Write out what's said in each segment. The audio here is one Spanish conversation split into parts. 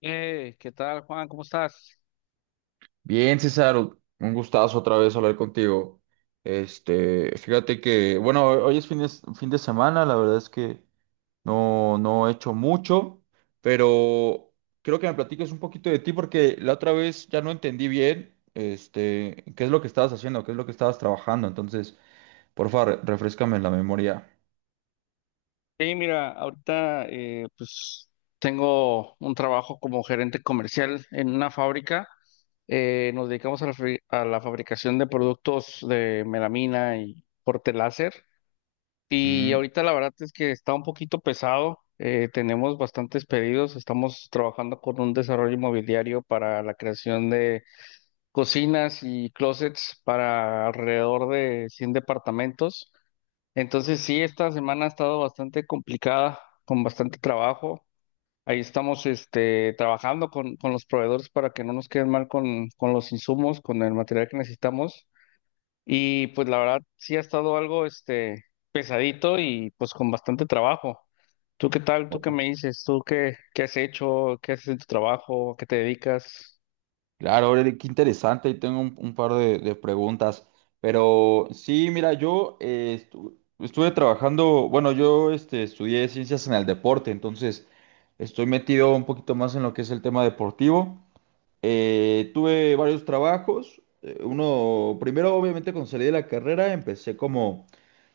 ¿Qué tal, Juan? ¿Cómo estás? Bien, César, un gustazo otra vez hablar contigo. Este, fíjate que, bueno, hoy es fin de semana, la verdad es que no he hecho mucho, pero creo que me platiques un poquito de ti porque la otra vez ya no entendí bien, este, qué es lo que estabas haciendo, qué es lo que estabas trabajando. Entonces, por favor, refréscame la memoria. Hey, mira, ahorita pues tengo un trabajo como gerente comercial en una fábrica. Nos dedicamos a a la fabricación de productos de melamina y corte láser. Y Mm. ahorita la verdad es que está un poquito pesado. Tenemos bastantes pedidos. Estamos trabajando con un desarrollo inmobiliario para la creación de cocinas y closets para alrededor de 100 departamentos. Entonces sí, esta semana ha estado bastante complicada, con bastante trabajo. Ahí estamos este, trabajando con los proveedores para que no nos queden mal con los insumos, con el material que necesitamos. Y pues la verdad sí ha estado algo este, pesadito y pues con bastante trabajo. ¿Tú qué tal? ¿Tú qué me dices? ¿Tú qué has hecho? ¿Qué haces en tu trabajo? ¿A qué te dedicas? Claro, Aureli, qué interesante. Y tengo un par de preguntas. Pero sí, mira, yo estuve trabajando, bueno, yo este, estudié ciencias en el deporte, entonces estoy metido un poquito más en lo que es el tema deportivo. Tuve varios trabajos. Uno, primero, obviamente, cuando salí de la carrera, empecé como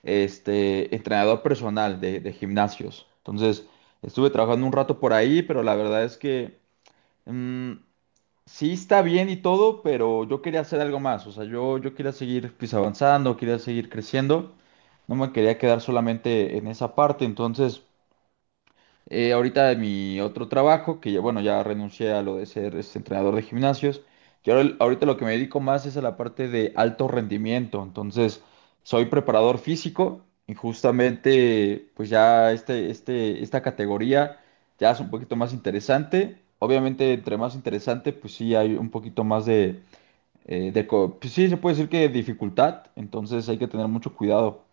este, entrenador personal de gimnasios. Entonces, estuve trabajando un rato por ahí, pero la verdad es que... mm, sí, está bien y todo, pero yo quería hacer algo más. O sea, yo quería seguir pues, avanzando, quería seguir creciendo. No me quería quedar solamente en esa parte. Entonces, ahorita de mi otro trabajo, que ya, bueno, ya renuncié a lo de ser este, entrenador de gimnasios, y ahorita lo que me dedico más es a la parte de alto rendimiento. Entonces, soy preparador físico y justamente, pues ya este, esta categoría ya es un poquito más interesante. Obviamente, entre más interesante, pues sí hay un poquito más de, pues sí, se puede decir que dificultad, entonces hay que tener mucho cuidado.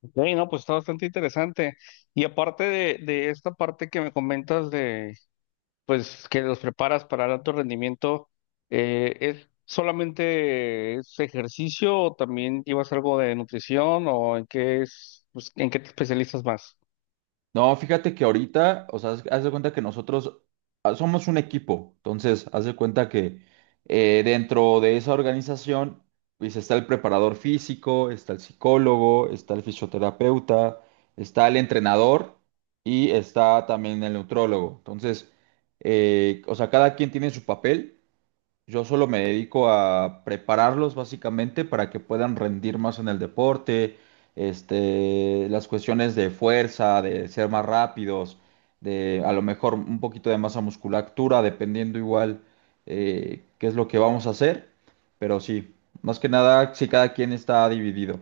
Ok, no, pues está bastante interesante. Y aparte de esta parte que me comentas de, pues que los preparas para el alto rendimiento, ¿es solamente es ejercicio o también llevas algo de nutrición o en qué es, pues, en qué te especializas más? No, fíjate que ahorita, o sea, haz de cuenta que nosotros somos un equipo, entonces haz de cuenta que dentro de esa organización, pues está el preparador físico, está el psicólogo, está el fisioterapeuta, está el entrenador y está también el neutrólogo. Entonces, o sea, cada quien tiene su papel. Yo solo me dedico a prepararlos básicamente para que puedan rendir más en el deporte, este, las cuestiones de fuerza, de ser más rápidos, de a lo mejor un poquito de masa musculatura, dependiendo igual qué es lo que vamos a hacer. Pero sí, más que nada, si cada quien está dividido.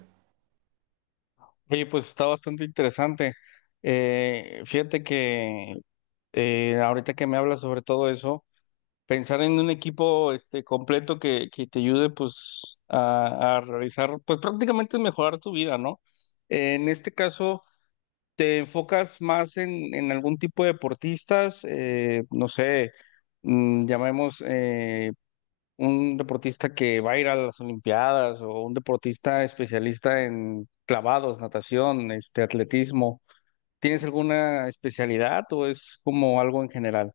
Oye, pues está bastante interesante. Fíjate que ahorita que me hablas sobre todo eso, pensar en un equipo este completo que te ayude pues a realizar, pues prácticamente mejorar tu vida, ¿no? En este caso, ¿te enfocas más en algún tipo de deportistas? No sé, mm, llamemos un deportista que va a ir a las Olimpiadas o un deportista especialista en clavados, natación, este, atletismo. ¿Tienes alguna especialidad o es como algo en general?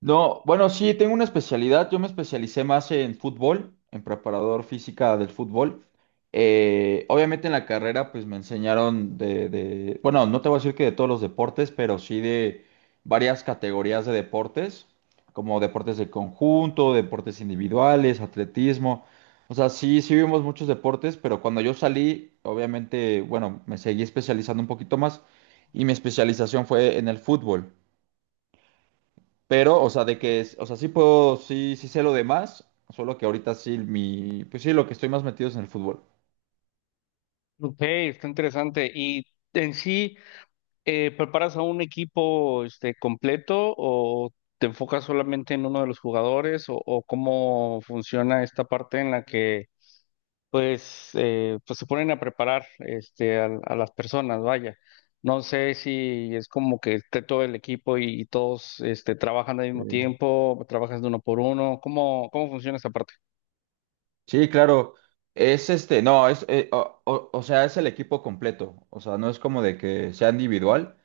No, bueno, sí, tengo una especialidad. Yo me especialicé más en fútbol, en preparador física del fútbol. Obviamente en la carrera, pues me enseñaron bueno, no te voy a decir que de todos los deportes, pero sí de varias categorías de deportes, como deportes de conjunto, deportes individuales, atletismo. O sea, sí vimos muchos deportes, pero cuando yo salí, obviamente, bueno, me seguí especializando un poquito más y mi especialización fue en el fútbol. Pero, o sea, de que, o sea, sí puedo, sí sé lo demás, solo que ahorita sí mi, pues sí, lo que estoy más metido es en el fútbol. Ok, está interesante. Y en sí... ¿Preparas a un equipo este, completo o te enfocas solamente en uno de los jugadores o cómo funciona esta parte en la que pues, pues se ponen a preparar este, las personas, vaya? No sé si es como que esté todo el equipo y todos este, trabajan al mismo Sí. tiempo, trabajas de uno por uno, ¿cómo, cómo funciona esta parte? Sí, claro. Es este, no, o sea, es el equipo completo. O sea, no es como de que sea individual,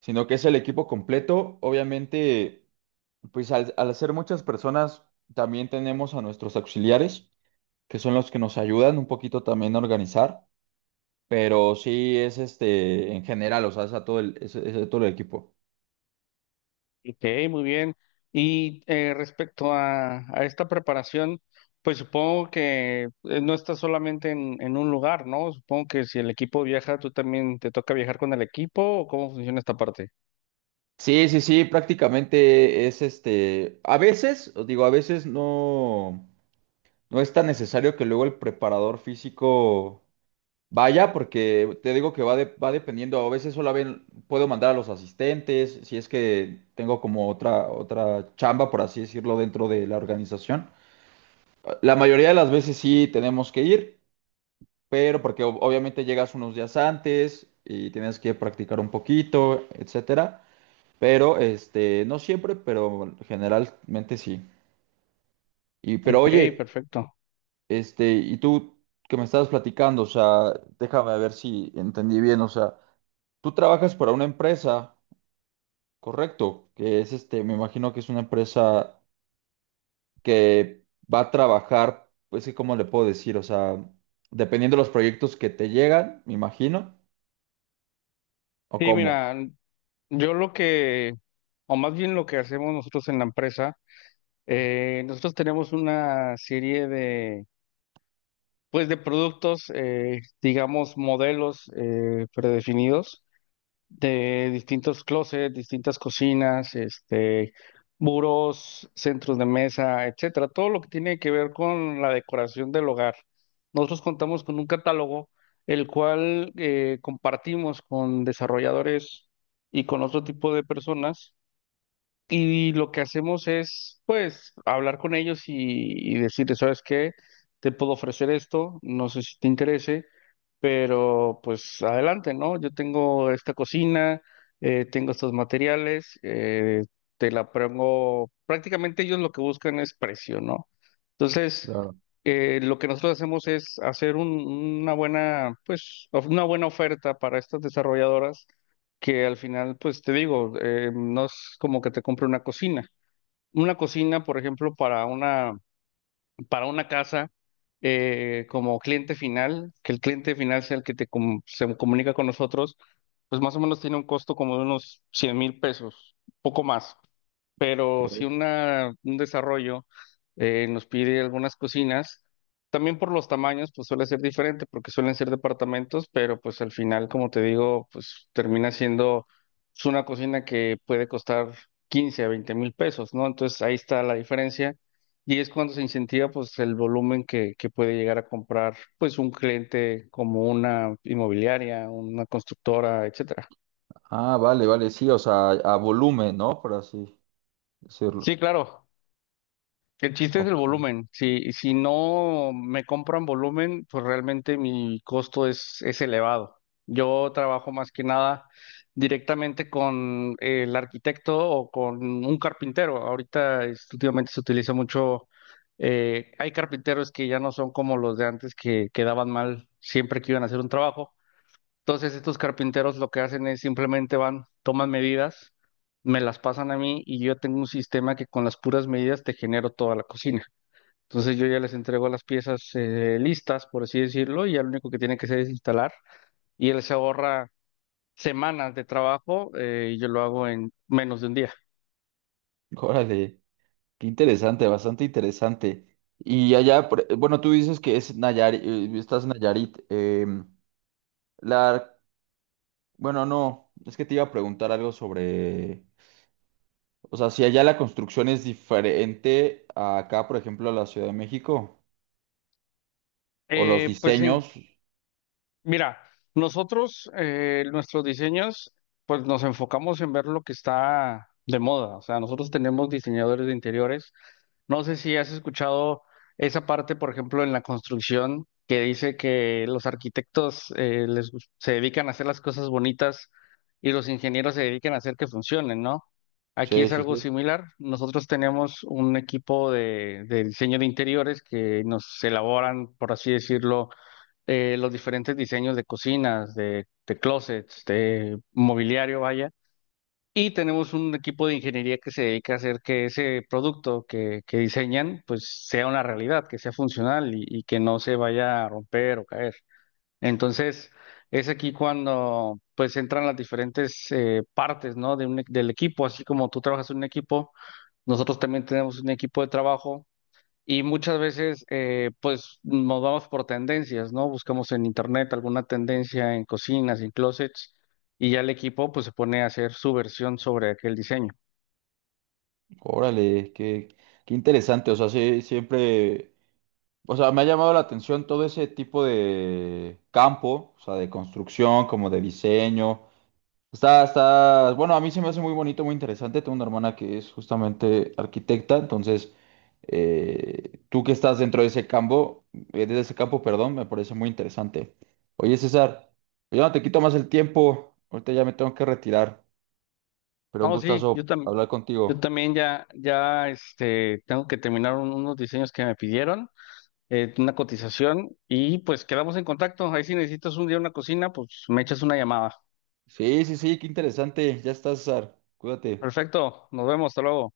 sino que es el equipo completo. Obviamente, pues al ser muchas personas, también tenemos a nuestros auxiliares, que son los que nos ayudan un poquito también a organizar. Pero sí es este, en general, o sea, es a todo el, es a todo el equipo. Ok, muy bien. Y respecto a esta preparación, pues supongo que no está solamente en un lugar, ¿no? Supongo que si el equipo viaja, tú también te toca viajar con el equipo, ¿o cómo funciona esta parte? Sí, sí, sí, prácticamente es este, a veces, os digo, a veces no, no es tan necesario que luego el preparador físico vaya, porque te digo que va dependiendo, a veces puedo mandar a los asistentes, si es que tengo como otra, otra chamba, por así decirlo, dentro de la organización. La mayoría de las veces sí tenemos que ir, pero porque obviamente llegas unos días antes y tienes que practicar un poquito, etcétera. Pero, este, no siempre, pero generalmente sí. Y, pero Ok, oye, perfecto. este, y tú que me estabas platicando, o sea, déjame ver si entendí bien, o sea, tú trabajas para una empresa, correcto, que es este, me imagino que es una empresa que va a trabajar, pues sí cómo le puedo decir, o sea, dependiendo de los proyectos que te llegan, me imagino, o Sí, cómo. mira, yo lo que, o más bien lo que hacemos nosotros en la empresa, nosotros tenemos una serie de, pues de productos, digamos, modelos predefinidos de distintos closets, distintas cocinas, este, muros, centros de mesa, etcétera, todo lo que tiene que ver con la decoración del hogar. Nosotros contamos con un catálogo el cual compartimos con desarrolladores y con otro tipo de personas y lo que hacemos es pues hablar con ellos y decirles, ¿sabes qué? Te puedo ofrecer esto, no sé si te interese, pero pues adelante, ¿no? Yo tengo esta cocina, tengo estos materiales, te la pongo, prácticamente ellos lo que buscan es precio, ¿no? Entonces, Claro. Lo que nosotros hacemos es hacer una buena, pues, una buena oferta para estas desarrolladoras que al final, pues te digo, no es como que te compre una cocina. Una cocina, por ejemplo, para una casa como cliente final, que el cliente final sea el que se comunica con nosotros, pues más o menos tiene un costo como de unos 100,000 pesos, poco más, pero si Que... una, un desarrollo nos pide algunas cocinas, también por los tamaños, pues suele ser diferente, porque suelen ser departamentos, pero pues al final, como te digo, pues termina siendo pues, una cocina que puede costar 15 a 20 mil pesos, ¿no? Entonces ahí está la diferencia. Y es cuando se incentiva pues el volumen que puede llegar a comprar pues un cliente como una inmobiliaria, una constructora, etcétera. Ah, vale, vale, sí, o sea, a volumen, ¿no? Por así decirlo. Sí, claro. El chiste es el Ok. volumen. Si no me compran volumen, pues realmente mi costo es elevado. Yo trabajo más que nada directamente con el arquitecto o con un carpintero. Ahorita, este, últimamente se utiliza mucho, hay carpinteros que ya no son como los de antes que quedaban mal siempre que iban a hacer un trabajo. Entonces estos carpinteros lo que hacen es simplemente van, toman medidas, me las pasan a mí y yo tengo un sistema que con las puras medidas te genero toda la cocina. Entonces yo ya les entrego las piezas listas, por así decirlo, y ya lo único que tiene que hacer es instalar y él se ahorra semanas de trabajo y yo lo hago en menos de un día. Órale. Qué interesante, bastante interesante. Y allá, bueno, tú dices que es Nayarit, estás en Nayarit. La, bueno, no, es que te iba a preguntar algo sobre, o sea, si allá la construcción es diferente a acá, por ejemplo, a la Ciudad de México, o los Pues en... diseños. Mira, nosotros, nuestros diseños, pues nos enfocamos en ver lo que está de moda. O sea, nosotros tenemos diseñadores de interiores. No sé si has escuchado esa parte, por ejemplo, en la construcción, que dice que los arquitectos se dedican a hacer las cosas bonitas y los ingenieros se dedican a hacer que funcionen, ¿no? Aquí Sí, es sí, algo sí. similar. Nosotros tenemos un equipo de diseño de interiores que nos elaboran, por así decirlo, los diferentes diseños de cocinas, de closets, de mobiliario, vaya. Y tenemos un equipo de ingeniería que se dedica a hacer que ese producto que diseñan, pues sea una realidad, que sea funcional y que no se vaya a romper o caer. Entonces, es aquí cuando pues entran las diferentes partes, ¿no? De del equipo, así como tú trabajas en un equipo, nosotros también tenemos un equipo de trabajo y muchas veces, pues nos vamos por tendencias, ¿no? Buscamos en internet alguna tendencia en cocinas, en closets, y ya el equipo, pues se pone a hacer su versión sobre aquel diseño. Órale, qué, qué interesante. O sea, sí, siempre, o sea, me ha llamado la atención todo ese tipo de campo, o sea, de construcción, como de diseño. Bueno, a mí se me hace muy bonito, muy interesante. Tengo una hermana que es justamente arquitecta, entonces tú que estás dentro de ese campo, perdón, me parece muy interesante. Oye, César, yo no te quito más el tiempo, ahorita ya me tengo que retirar, pero un No, sí, yo gustazo también. hablar Yo contigo. también ya, ya este, tengo que terminar unos diseños que me pidieron, una cotización, y pues quedamos en contacto. Ahí si necesitas un día una cocina, pues me echas una llamada. Sí, sí, sí, qué interesante, ya estás, César, cuídate. Perfecto, nos vemos, hasta luego.